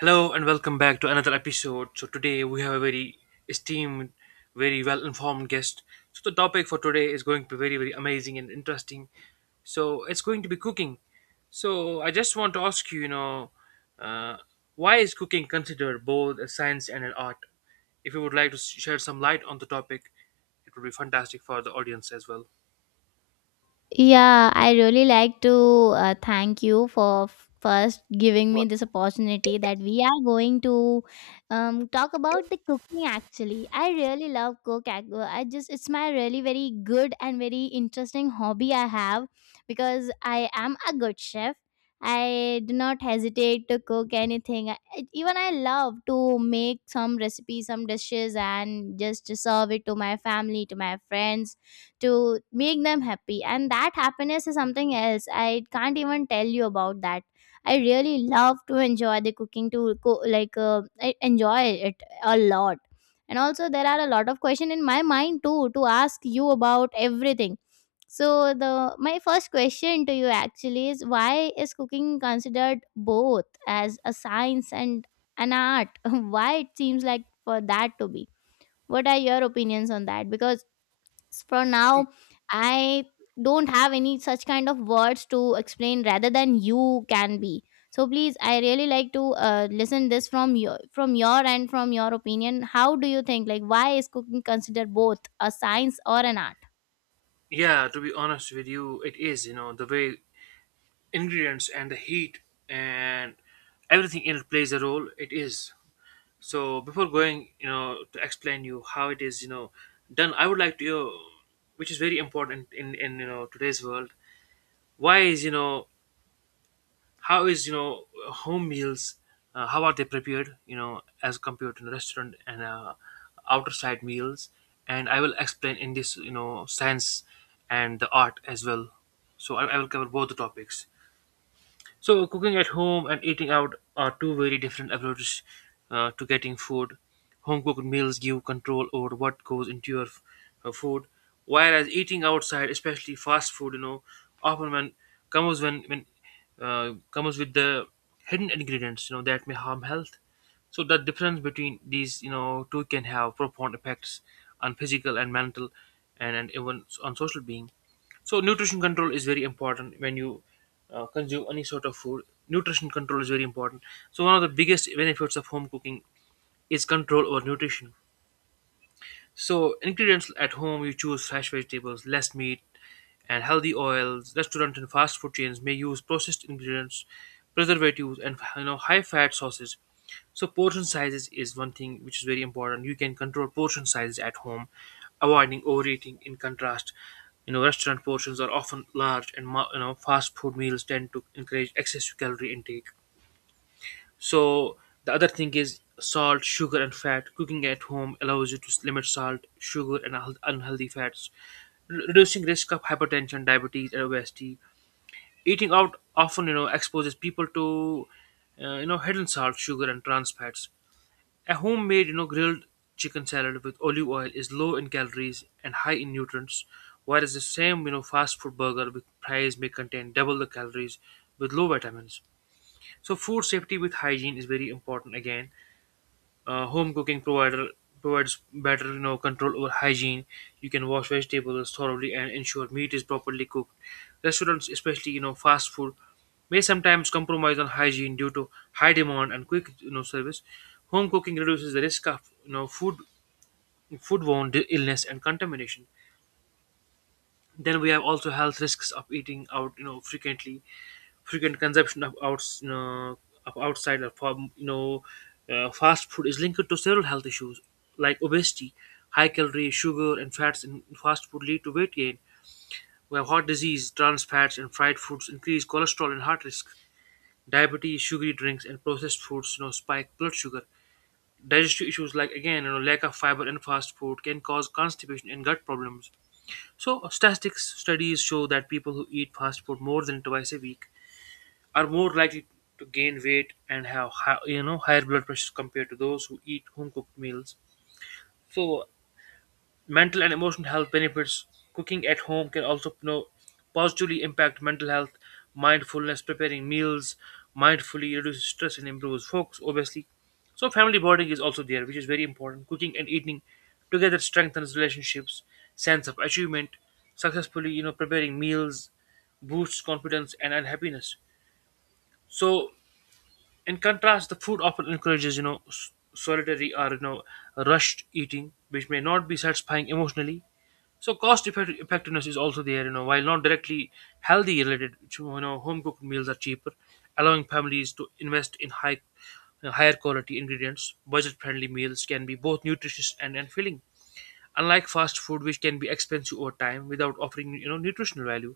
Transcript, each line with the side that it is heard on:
right: Hello and welcome back to another episode. So today we have a very esteemed, very well-informed guest. So the topic for today is going to be very, very amazing and interesting. So it's going to be cooking. So I just want to ask you, you know, uh, why is cooking considered both a science and an art? If you would like to share some light on the topic, it would be fantastic for the audience as well.
left: Yeah, I really like to thank you for first giving me
right: Well,
left: this opportunity that we are going to talk about the cooking actually. I really love cook. I just it's my really very good and very interesting hobby I have because I am a good chef. I do not hesitate to cook anything. Even I love to make some recipes, some dishes and just to serve it to my family, to my friends to make them happy, and that happiness is something else. I can't even tell you about that. I really love to enjoy the cooking to co- like I enjoy it a lot. And also there are a lot of questions in my mind too to ask you about everything. So the my first question to you actually is, why is cooking considered both as a science and an art? Why it seems like for that to be? What are your opinions on that? Because for now I don't have any such kind of words to explain rather than you can be. So please, I really like to listen this from your end, from your opinion. How do you think, like, why is cooking considered both a science or an art?
right: yeah, to be honest with you, it is, you know, the way ingredients and the heat and everything in it plays a role. It is, so before going, you know, to explain you how it is, you know, done, I would like to, you know, which is very important in you know today's world, why is, you know, how is, you know, home meals, how are they prepared, you know, as compared to the restaurant and outer side meals, and I will explain in this, you know, science and the art as well. So I will cover both the topics. So, cooking at home and eating out are two very different approaches to getting food. Home cooked meals give control over what goes into your food, whereas eating outside, especially fast food, you know, often when comes with the hidden ingredients, you know, that may harm health. So the difference between these, you know, two can have profound effects on physical and mental, and even on social being. So nutrition control is very important when you consume any sort of food. Nutrition control is very important. So one of the biggest benefits of home cooking is control over nutrition. So ingredients at home, you choose fresh vegetables, less meat, and healthy oils. Restaurant and fast food chains may use processed ingredients, preservatives, and you know high fat sauces. So portion sizes is one thing which is very important. You can control portion sizes at home, avoiding overeating. In contrast, you know restaurant portions are often large, and you know fast food meals tend to encourage excessive calorie intake. So the other thing is salt, sugar, and fat. Cooking at home allows you to limit salt, sugar, and unhealthy fats, reducing risk of hypertension, diabetes, and obesity. Eating out often, you know, exposes people to, you know, hidden salt, sugar, and trans fats. A homemade, you know, grilled chicken salad with olive oil is low in calories and high in nutrients, whereas the same, you know, fast food burger with fries may contain double the calories with low vitamins. So food safety with hygiene is very important again. Home cooking provider provides better, you know, control over hygiene. You can wash vegetables thoroughly and ensure meat is properly cooked. Restaurants, especially, you know, fast food, may sometimes compromise on hygiene due to high demand and quick, you know, service. Home cooking reduces the risk of, you know, foodborne illness and contamination. Then we have also health risks of eating out, you know, frequently. Frequent consumption of outside or from, you know, fast food is linked to several health issues like obesity. High calorie, sugar, and fats in fast food lead to weight gain. We have heart disease, trans fats, and fried foods increase cholesterol and heart risk. Diabetes, sugary drinks, and processed foods, you know, spike blood sugar. Digestive issues, like again, you know, lack of fiber in fast food, can cause constipation and gut problems. So, statistics studies show that people who eat fast food more than twice a week are more likely to gain weight and have high, you know, higher blood pressure compared to those who eat home cooked meals. So, mental and emotional health benefits. Cooking at home can also, you know, positively impact mental health. Mindfulness, preparing meals mindfully reduces stress and improves focus, obviously. So family bonding is also there, which is very important. Cooking and eating together strengthens relationships, sense of achievement, successfully, you know, preparing meals, boosts confidence and unhappiness. So, in contrast, the food often encourages, you know, solitary or, you know, rushed eating, which may not be satisfying emotionally. So cost effectiveness is also there, you know, while not directly healthy related, you know, home cooked meals are cheaper, allowing families to invest in higher quality ingredients. Budget friendly meals can be both nutritious and filling, unlike fast food, which can be expensive over time without offering, you know, nutritional value.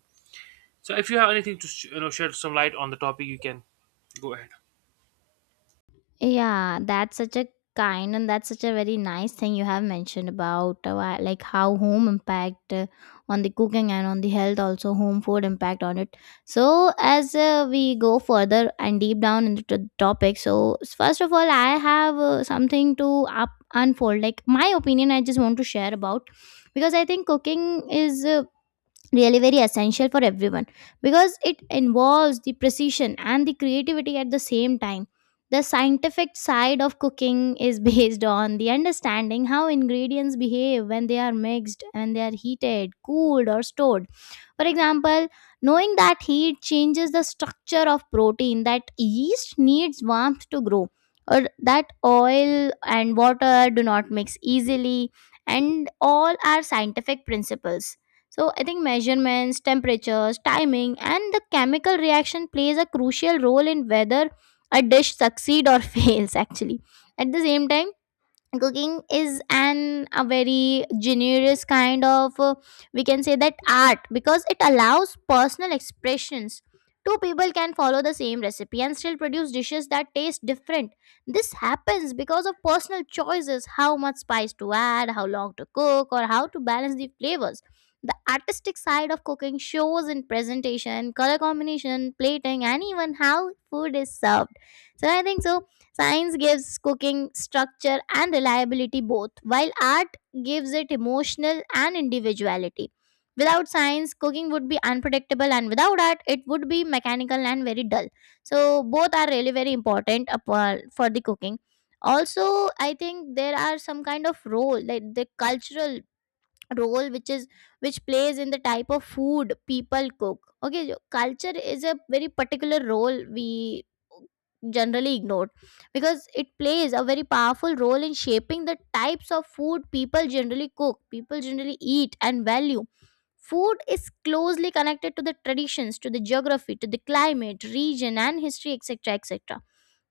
right: So if you have anything to, you know, shed some light on the topic, you can go ahead.
left: Yeah, that's such a kind, and that's such a very nice thing you have mentioned about like how home impact on the cooking, and on the health also home food impact on it. So as we go further and deep down into the topic, so first of all, I have something to up unfold, like my opinion I just want to share about. Because I think cooking is really very essential for everyone, because it involves the precision and the creativity at the same time. The scientific side of cooking is based on the understanding how ingredients behave when they are mixed and they are heated, cooled, or stored. For example, knowing that heat changes the structure of protein, that yeast needs warmth to grow, or that oil and water do not mix easily, and all are scientific principles. So I think measurements, temperatures, timing, and the chemical reaction plays a crucial role in whether a dish succeed or fails actually. At the same time, cooking is an a very generous kind of we can say that art, because it allows personal expressions. Two people can follow the same recipe and still produce dishes that taste different. This happens because of personal choices: how much spice to add, how long to cook, or how to balance the flavors. The artistic side of cooking shows in presentation, color combination, plating, and even how food is served. So I think so. Science gives cooking structure and reliability both, while art gives it emotional and individuality. Without science, cooking would be unpredictable, and without art, it would be mechanical and very dull. So, both are really very important for the cooking. Also, I think there are some kind of role, like the cultural role which is which plays in the type of food people cook. Okay, culture is a very particular role we generally ignored, because it plays a very powerful role in shaping the types of food people generally cook, people generally eat and value. Food is closely connected to the traditions, to the geography, to the climate region and history, etc., etc.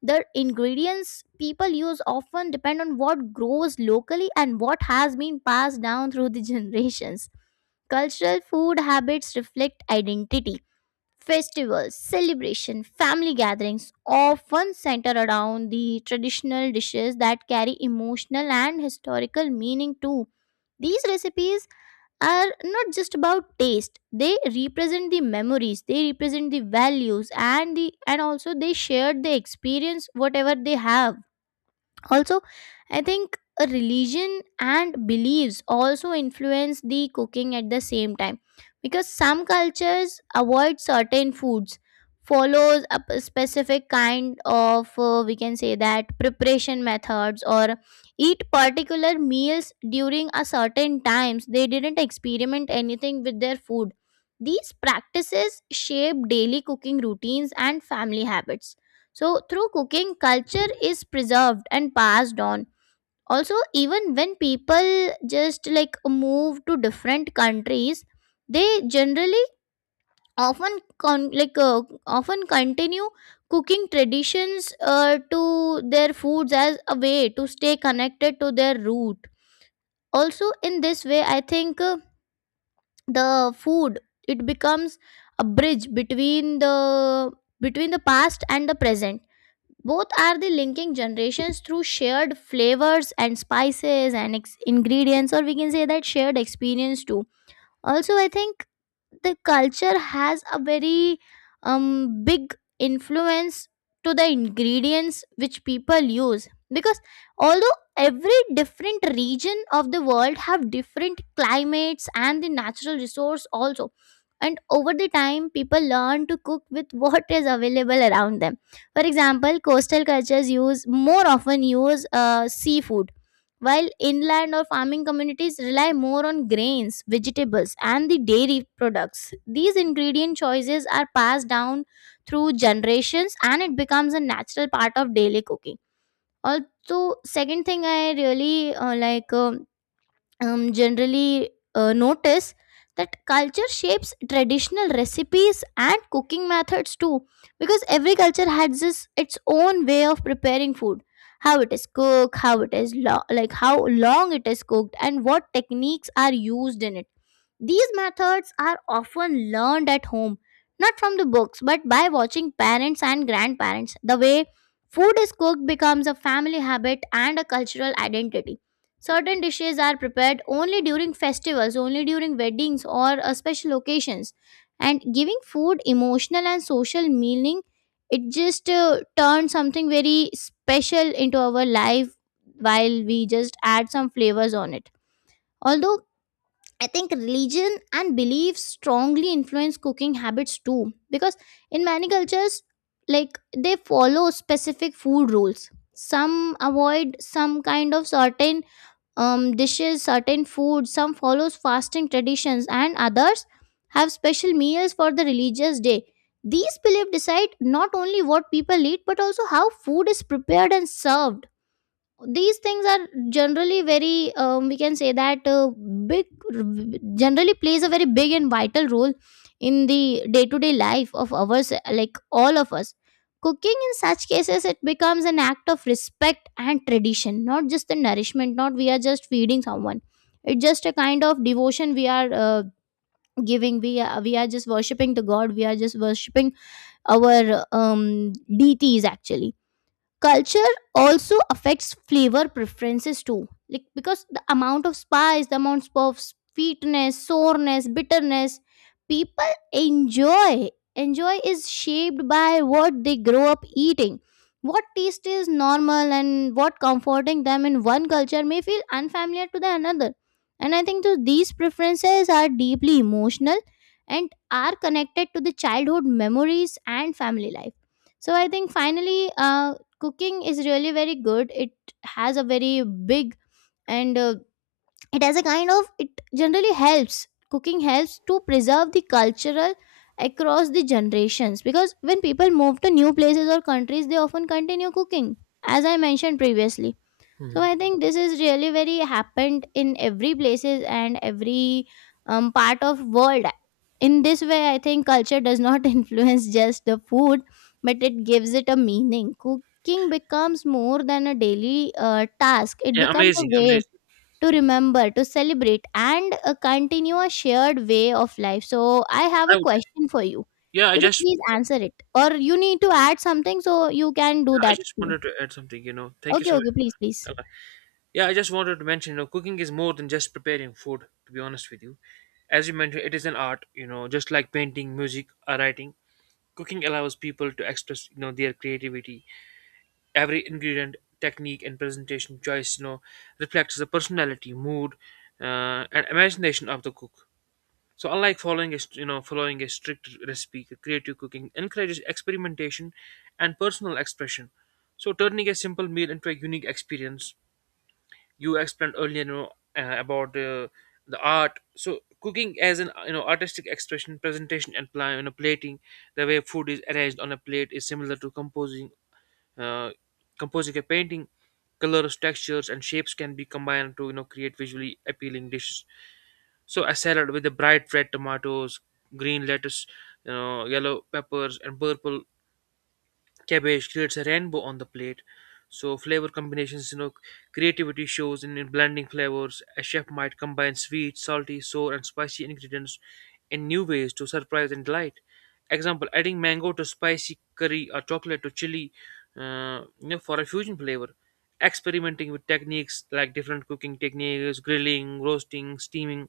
left: The ingredients people use often depend on what grows locally and what has been passed down through the generations. Cultural food habits reflect identity. Festivals, celebration, family gatherings often center around the traditional dishes that carry emotional and historical meaning too. These recipes are not just about taste, they represent the memories, they represent the values, and the and also they shared the experience whatever they have. Also, I think a religion and beliefs also influence the cooking at the same time, because some cultures avoid certain foods, follows a specific kind of we can say that preparation methods, or eat particular meals during a certain times they didn't experiment anything with their food. These practices shape daily cooking routines and family habits. So, through cooking, culture is preserved and passed on. Also, even when people just like move to different countries, they generally often continue cooking traditions to their foods as a way to stay connected to their root. Also, in this way, I think the food it becomes a bridge between the past and the present, both are the linking generations through shared flavors and spices and ingredients, or we can say that shared experience too. Also, I think the culture has a very big influence to the ingredients which people use, because although every different region of the world have different climates and the natural resource also, and over the time people learn to cook with what is available around them. For example, coastal cultures use more often use seafood, while inland or farming communities rely more on grains, vegetables, and the dairy products. These ingredient choices are passed down through generations, and it becomes a natural part of daily cooking. Also, second thing I really like. Generally notice that culture shapes traditional recipes and cooking methods too, because every culture has this, its own way of preparing food, how it is cooked, how long it is cooked, and what techniques are used in it. These methods are often learned at home, not from the books, but by watching parents and grandparents. The way food is cooked becomes a family habit and a cultural identity. Certain dishes are prepared only during festivals, only during weddings or special occasions. And giving food emotional and social meaning, it just turns something very special into our life while we just add some flavors on it. Although I think religion and beliefs strongly influence cooking habits too, because in many cultures, like they follow specific food rules. Some avoid some kind of certain dishes, certain foods. Some follows fasting traditions, and others have special meals for the religious day. These beliefs decide not only what people eat but also how food is prepared and served. These things are generally very we can say that big, generally plays a very big and vital role in the day to day life of ours, like all of us. Cooking in such cases, it becomes an act of respect and tradition, not just the nourishment, not we are just feeding someone. It's just a kind of devotion we are giving, we are just worshiping the god, we are just worshiping our deities actually. Culture also affects flavor preferences too, like because the amount of spice, the amount of sweetness, soreness, bitterness people enjoy enjoy is shaped by what they grow up eating. What taste is normal and what comforting them in one culture may feel unfamiliar to the another. And I think so these preferences are deeply emotional and are connected to the childhood memories and family life. So I think finally cooking is really very good. It has a very big and it has a kind of it generally helps, cooking helps to preserve the cultural across the generations, because when people move to new places or countries, they often continue cooking, as I mentioned previously. So
right: Hmm.
left: I think this is really very happened in every places and every part of world. In this way, I think culture does not influence just the food, but it gives it a meaning. Cooking becomes more than a daily task, it
right: Yeah,
left: becomes a
right: amazing,
left: way
right: amazing.
left: to remember, to celebrate, and continue a shared way of life. So I have
right: I
left: a
right: would,
left: question for you,
right: yeah,
left: could you please answer it, or you need to add something, so you can do
right: I
left: that
right: just
left: too.
right: wanted to add something, you know. Thank you
left: Okay,
right: so much.
left: okay, please, please.
right: Yeah, I just wanted to mention, you know, cooking is more than just preparing food, to be honest with you. As you mentioned, it is an art, you know, just like painting, music, or writing. Cooking allows people to express, you know, their creativity. Every ingredient, technique, and presentation choice, you know, reflects the personality, mood, and imagination of the cook. So, unlike following you know, following a strict recipe, creative cooking encourages experimentation and personal expression. So, turning a simple meal into a unique experience, you explained earlier, you know, about the art. So cooking as an, you know, artistic expression presentation and you know, plating, the way food is arranged on a plate is similar to composing uh, composing a painting. Colors, textures, and shapes can be combined to, you know, create visually appealing dishes. So a salad with the bright red tomatoes, green lettuce, you know, yellow peppers and purple cabbage creates a rainbow on the plate. So flavor combinations, you know, creativity shows in blending flavors. A chef might combine sweet, salty, sour, and spicy ingredients in new ways to surprise and delight. Example: adding mango to spicy curry or chocolate to chili, you know, for a fusion flavor. Experimenting with techniques, like different cooking techniques, grilling, roasting, steaming,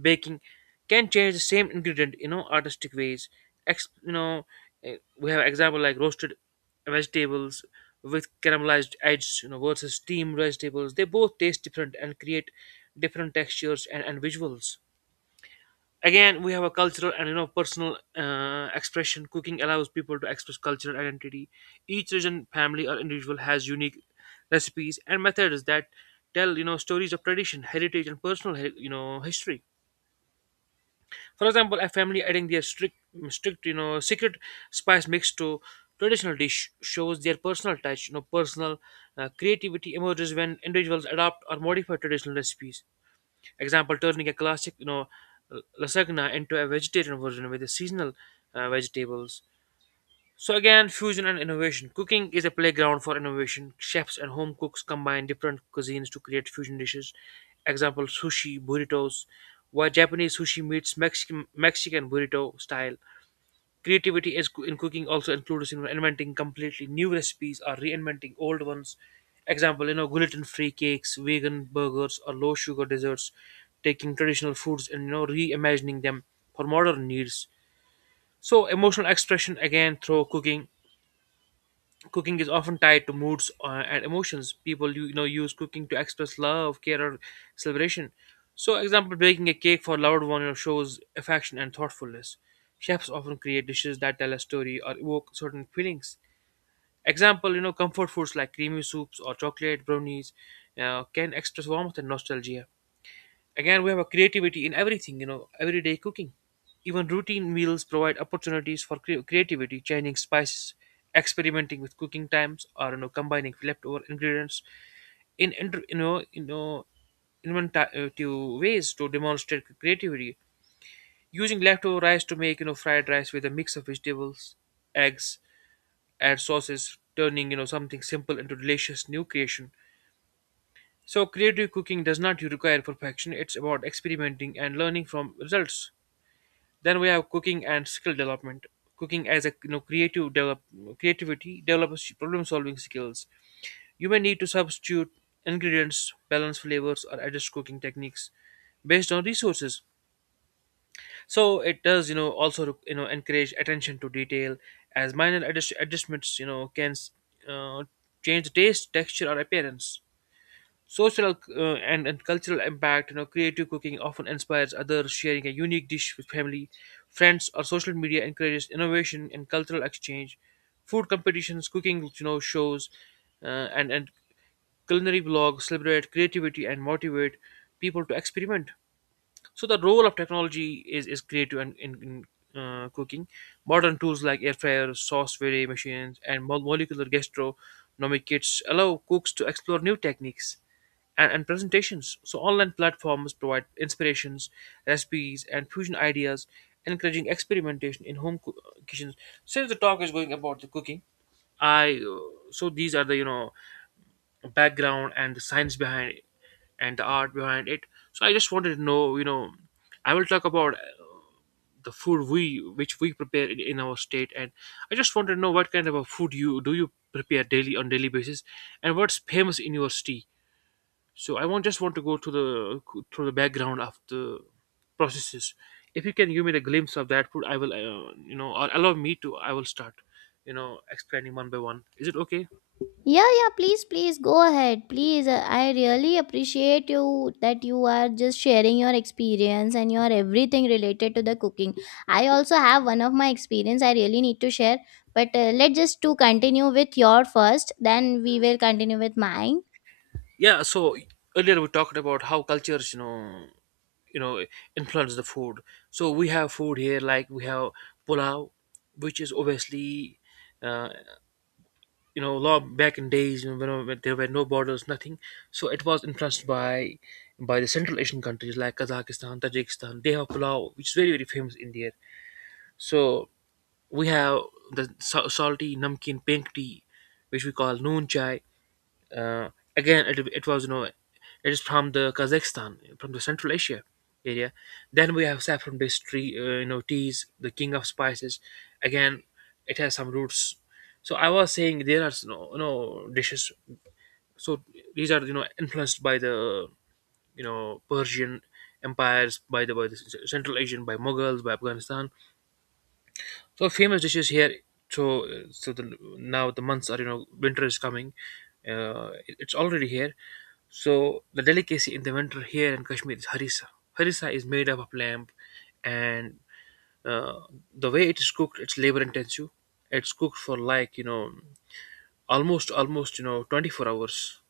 right: baking, can change the same ingredient, you know, artistic ways. Ex- you know we have example like roasted vegetables with caramelized edges, you know, versus steamed vegetables. They both taste different and create different textures and visuals. Again, we have a cultural and, you know, personal expression. Cooking allows people to express cultural identity. Each region, family, or individual has unique recipes and methods that tell, you know, stories of tradition, heritage, and personal you know, history. For example, a family adding their you know, secret spice mix to traditional dish shows their personal touch. You know, personal creativity emerges when individuals adopt or modify traditional recipes. Example: turning a classic, you know, lasagna into a vegetarian version with the seasonal vegetables. So again, fusion and innovation. Cooking is a playground for innovation. Chefs and home cooks combine different cuisines to create fusion dishes. Example: sushi, burritos, where Japanese sushi meets Mexican burrito style. Creativity is in cooking also includes in inventing completely new recipes or reinventing old ones. Example: you know, gluten-free cakes, vegan burgers, or low-sugar desserts. Taking traditional foods and, you know, reimagining them for modern needs. So emotional expression again through cooking, cooking is often tied to moods and emotions. People you know, use cooking to express love, care, or celebration. So example, baking a cake for a loved one, you know, shows affection and thoughtfulness. Chefs often create dishes that tell a story or evoke certain feelings. Example, you know, comfort foods like creamy soups or chocolate brownies can express warmth and nostalgia. Again, we have a creativity in everything, you know, everyday cooking. Even routine meals provide opportunities for creativity, changing spices, experimenting with cooking times, or, you know, combining leftover ingredients in inventive ways to demonstrate creativity. Using leftover rice to make, you know, fried rice with a mix of vegetables, eggs, and sauces, turning, you know, something simple into delicious new creation. So creative cooking does not require perfection. It's about experimenting and learning from results. Then we have cooking and skill development. Cooking as a, you know, creative develop creativity develops problem solving skills. You may need to substitute ingredients, balance flavors, or adjust cooking techniques based on resources. So it does, you know, also, you know, encourage attention to detail as minor adjustments, you know, can uh, change the taste, texture, or appearance. Social and cultural impact, you know, creative cooking often inspires others. Sharing a unique dish with family, friends, or social media encourages innovation and cultural exchange. Food competitions, cooking, you know, shows, uh, and culinary vlogs celebrate creativity and motivate people to experiment. So the role of technology is creative in cooking. Modern tools like air fryer, sauce vary machines, and molecular gastronomic kits allow cooks to explore new techniques and presentations. So online platforms provide inspirations, recipes, and fusion ideas, encouraging experimentation in home kitchens. Since the talk is going about the cooking, I so these are the background and the science behind it, and the art behind it, so I just wanted to know. I will talk about the food we which we prepare in our state, and I just wanted to know what kind of a food you do you prepare daily on daily basis, and what's famous in your city. So I want just want to go to the through the background of the processes. If you can give me the glimpse of that food, I will you know or allow me to, I will start explaining one by one. Is it okay?
left: Yeah, yeah, please, please go ahead. Please, I really appreciate you that you are just sharing your experience and your everything related to the cooking. I also have one of my experience I really need to share, but let's just to continue with your first, then we will continue with mine.
right: Yeah, so earlier we talked about how cultures, you know, influence the food. So we have food here, like we have pulao, which is obviously, uh, law back in days, when there were no borders, nothing. So it was influenced by the Central Asian countries like Kazakhstan, Tajikistan. They have pulao, which is very very famous in there. So we have the salty namkeen pink tea, which we call noon chai. Uh, again it was, it is from the Kazakhstan, from the Central Asia area. Then we have saffron based tree, teas, the king of spices. Again, it has some roots. So I was saying there are no dishes. So these are, influenced by the, Persian empires, by the Central Asian, by Mughals, by Afghanistan. So, famous dishes here. So so the now the months are, winter is coming. It's already here. So the delicacy in the winter here in Kashmir is harissa. Harissa is made up of lamb, and uh, the way it is cooked, it's labor intensive. It's cooked for, like, almost, 24 hours.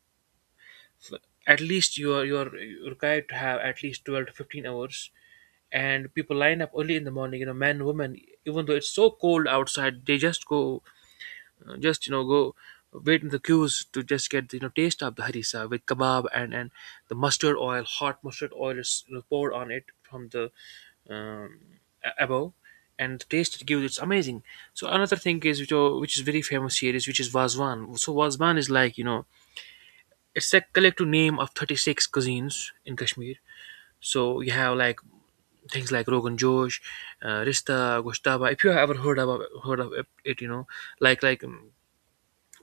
right: So at least you're required to have at least 12 to 15 hours, and people line up early in the morning, men, women. Even though it's so cold outside, they just go, just, go wait in the queues to just get the, taste of the harissa with kebab, and the mustard oil. Hot mustard oil is, poured on it from, the um, above, and the taste it gives, it's amazing. So another thing which is very famous here is wazwan. So wazwan is like, it's a collective name of 36 cuisines in Kashmir. So you have, like, things like rogan josh, rista, goshtaba, if you have ever heard of it, like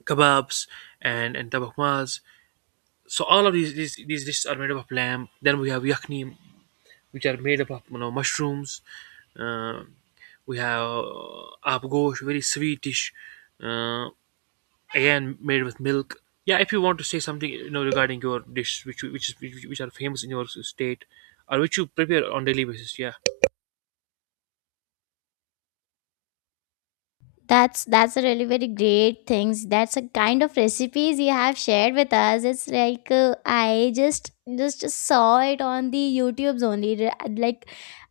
right: kebabs, and tabahmas. So all of these dishes are made up of lamb. Then we have yakhni, which are made up of, mushrooms. Uh, we have, very sweet dish, uh, again made with milk. Yeah, if you want to say something, regarding your dish, which you- which is which are famous in your state, or which you prepare on daily basis. Yeah.
left: That's a really very great things. That's a kind of recipes you have shared with us. It's like I just saw it on the YouTube's only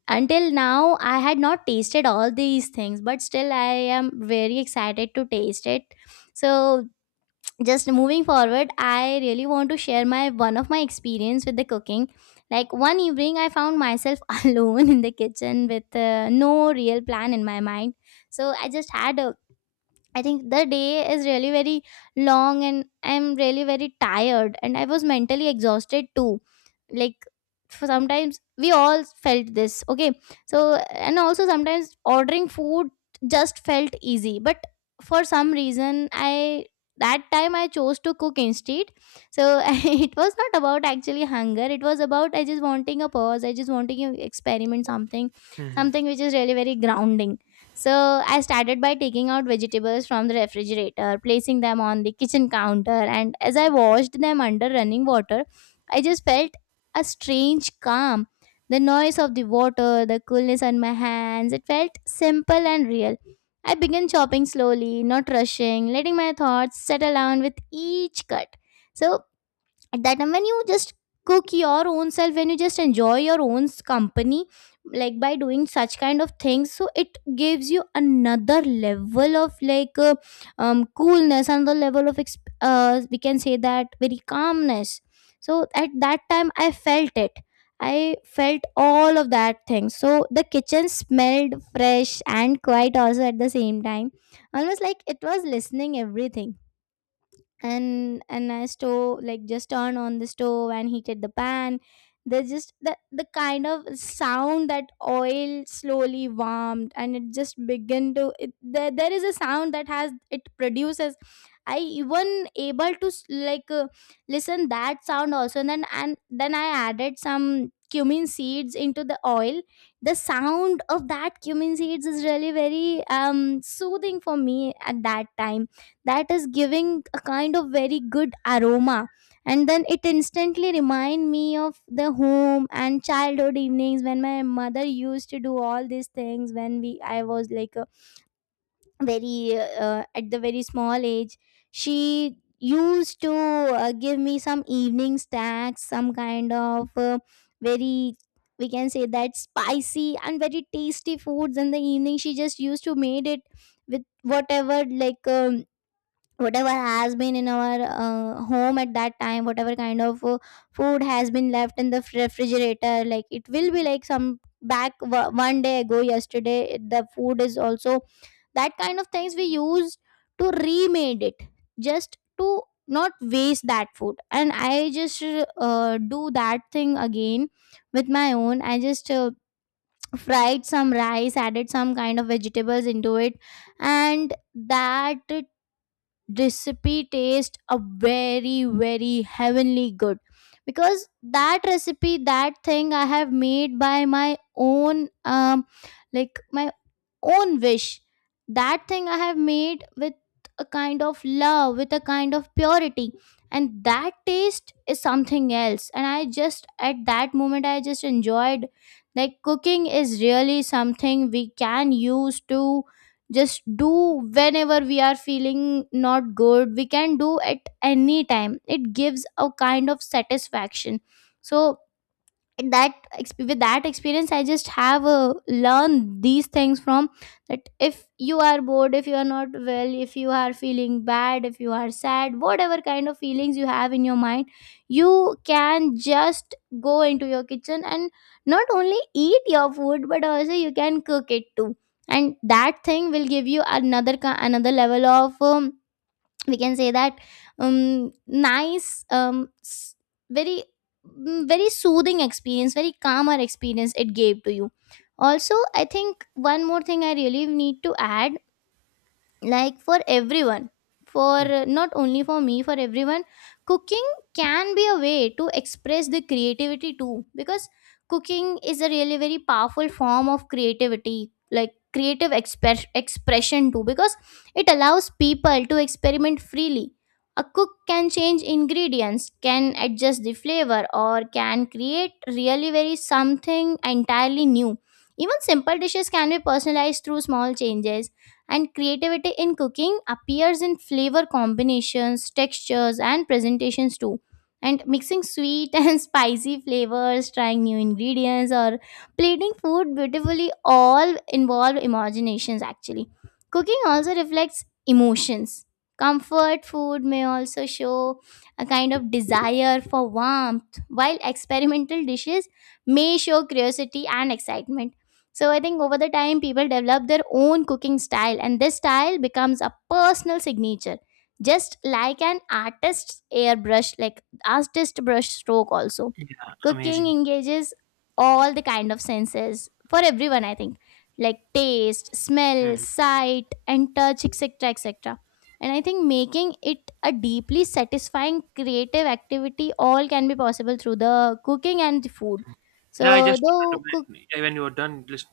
left: until now, I had not tasted all these things, but still, I am very excited to taste it. So, just moving forward, I really want to share my one of my experience with the cooking. Like one evening, I found myself alone in the kitchen with no real plan in my mind. So I just had a, I think the day is really very long and I'm really very tired and I was mentally exhausted too. Like for sometimes we all felt this, okay? So and also sometimes ordering food just felt easy, but for some reason I that time I chose to cook instead. So it was not about actually hunger. It was about I just wanting a pause. I just wanting to experiment something,
right: Hmm.
left: something which is really very grounding. So I started by taking out vegetables from the refrigerator, placing them on the kitchen counter, and as I washed them under running water, I just felt a strange calm. The noise of the water, the coolness on my hands, it felt simple and real. I began chopping slowly, not rushing, letting my thoughts settle down with each cut. So at that time when you just cook your own self, when you just enjoy your own company, like by doing such kind of things, so it gives you another level of like coolness, another level of we can say that very calmness. So at that time I felt it, I felt all of that thing. So the kitchen smelled fresh and quiet also at the same time, almost like it was listening everything. And I stove, like, just turned on the stove and heated the pan. There's just the kind of sound that oil slowly warmed and it just began to it, there is a sound that has it produces. I even able to like listen that sound also. And then I added some cumin seeds into the oil. The sound of that cumin seeds is really very soothing for me at that time. That is giving a kind of very good aroma. And then it instantly remind me of the home and childhood evenings when my mother used to do all these things, when we I was like a very at the very small age. She used to give me some evening snacks, some kind of very, we can say that spicy and very tasty foods in the evening she just used to made it with whatever, like whatever has been in our home at that time, whatever kind of food has been left in the refrigerator, like it will be like some back one day ago, yesterday. The food is also that kind of things we use to remade it, just to not waste that food. And I just do that thing again with my own. I just fried some rice, added some kind of vegetables into it. And that recipe taste a very very heavenly good, because that recipe, that thing I have made by my own, like my own wish. That thing I have made with a kind of love, with a kind of purity. And that taste is something else. And I just, at that moment, I just enjoyed. Like, cooking is really something we can use to just do whenever we are feeling not good. We can do at any time. It gives a kind of satisfaction. So, and that with that experience I just have learned these things from, that if you are bored, if you are not well, if you are feeling bad, if you are sad, whatever kind of feelings you have in your mind, you can just go into your kitchen and not only eat your food but also you can cook it too. And that thing will give you another another level of we can say that nice, very, very soothing experience, very calmer experience it gave to you. Also I think one more thing I really need to add, like for everyone, for not only for me, for everyone, cooking can be a way to express the creativity too, because cooking is a really very powerful form of creativity, like creative expression too, because it allows people to experiment freely. A cook can change ingredients, can adjust the flavor, or can create really very something entirely new. Even simple dishes can be personalized through small changes. And creativity in cooking appears in flavor combinations, textures, and presentations too. And mixing sweet and spicy flavors, trying new ingredients, or plating food beautifully all involve imaginations actually. Cooking also reflects emotions. Comfort food may also show a kind of desire for warmth, while experimental dishes may show curiosity and excitement. So I think over the time, people develop their own cooking style, and this style becomes a personal signature, just like an artist's airbrush, like artist brush stroke. Also,
right: Yeah,
left: cooking
right: amazing.
left: engages all the kind of senses for everyone. I think like taste, smell,
right: Mhm.
left: sight, and touch, etc., etc. And I think making it a deeply satisfying creative activity all can be possible through the cooking and the food.
right: Yeah, I
left: So,
right: just wanted
left: though
right: to
left: cook,
right: make — yeah, when you are done, listen —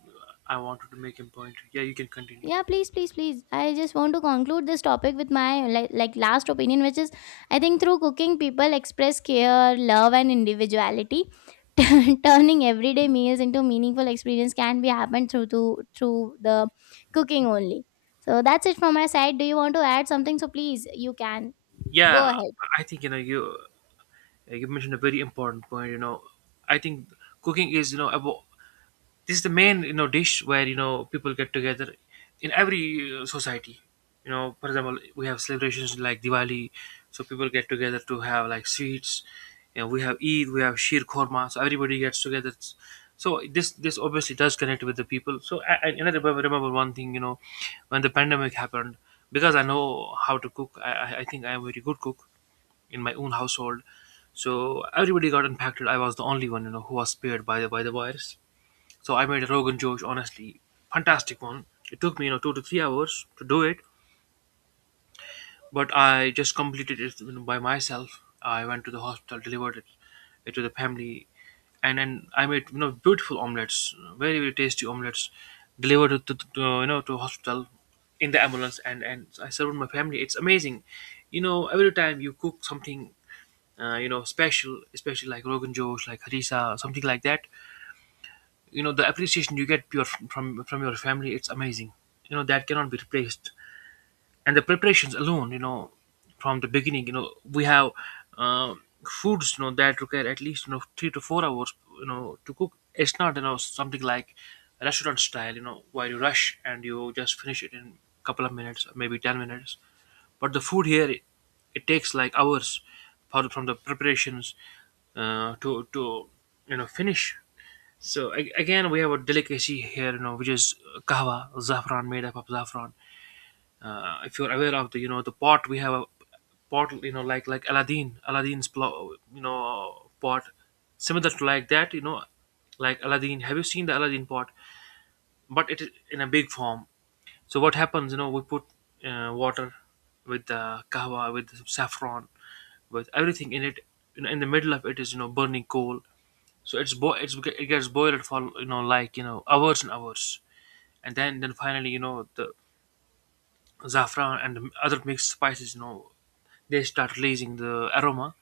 right: I wanted to make a point. Yeah, you can continue.
left: yeah, please, please, please. I just want to conclude this topic with my like last opinion, which is I think through cooking, people express care, love, and individuality. Turning everyday meals into meaningful experience can be happened through to, through the cooking only. So that's it from my side. Do you want to add something? So please, you can go
right: Yeah,
left: ahead.
right: I think, you mentioned a very important point. I think cooking is, about, this is the main, dish where, people get together in every, society. For example, we have celebrations like Diwali, so people get together to have like sweets. We have Eid, we have Shir Khorma, so everybody gets together. So this obviously does connect with the people. So and I remember one thing. When the pandemic happened, because I know how to cook, I think I am a very good cook in my own household. So everybody got impacted. I was the only one, who was spared by the virus. So I made a Rogan Josh, honestly, fantastic one. It took me, 2 to 3 hours to do it, but I just completed it, by myself. I went to the hospital, delivered it to the family, and then I made, beautiful omelets, very very tasty omelets, delivered it to to hospital in the ambulance, and I served my family. It's amazing. Every time you cook something, special, especially like Rogan Josh, like Harissa, something like that. The appreciation you get your from your family, it's amazing. That cannot be replaced. And the preparations alone, from the beginning, we have, uh, foods, that require at least, 3 to 4 hours, to cook. It's not, something like restaurant style, where you rush and you just finish it in couple of minutes, maybe 10 minutes. But the food here, it takes like hours from the preparations, to, finish. So, again, we have a delicacy here, which is kahwa, saffron, made up of saffron. If you're aware of the pot, we have a pot, like Aladdin, Aladdin's, plo- you know, pot, similar to like that, like Aladdin. Have you seen the Aladdin pot? But it is in a big form. So what happens? We put, water with the kahwa, with the saffron, with everything in it. In the middle of it is, burning coal. So it's bo- it's it gets boiled for, like, hours and hours, and then finally, the saffron and the other mixed spices, they start releasing the aroma.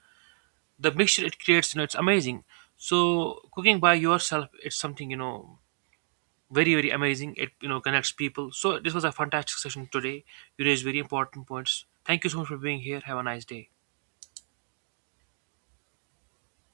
right: The mixture it creates, it's amazing. So cooking by yourself, it's something, very very amazing. It, connects people. So this was a fantastic session today. You raised very important points. Thank you so much for being here. Have a nice day.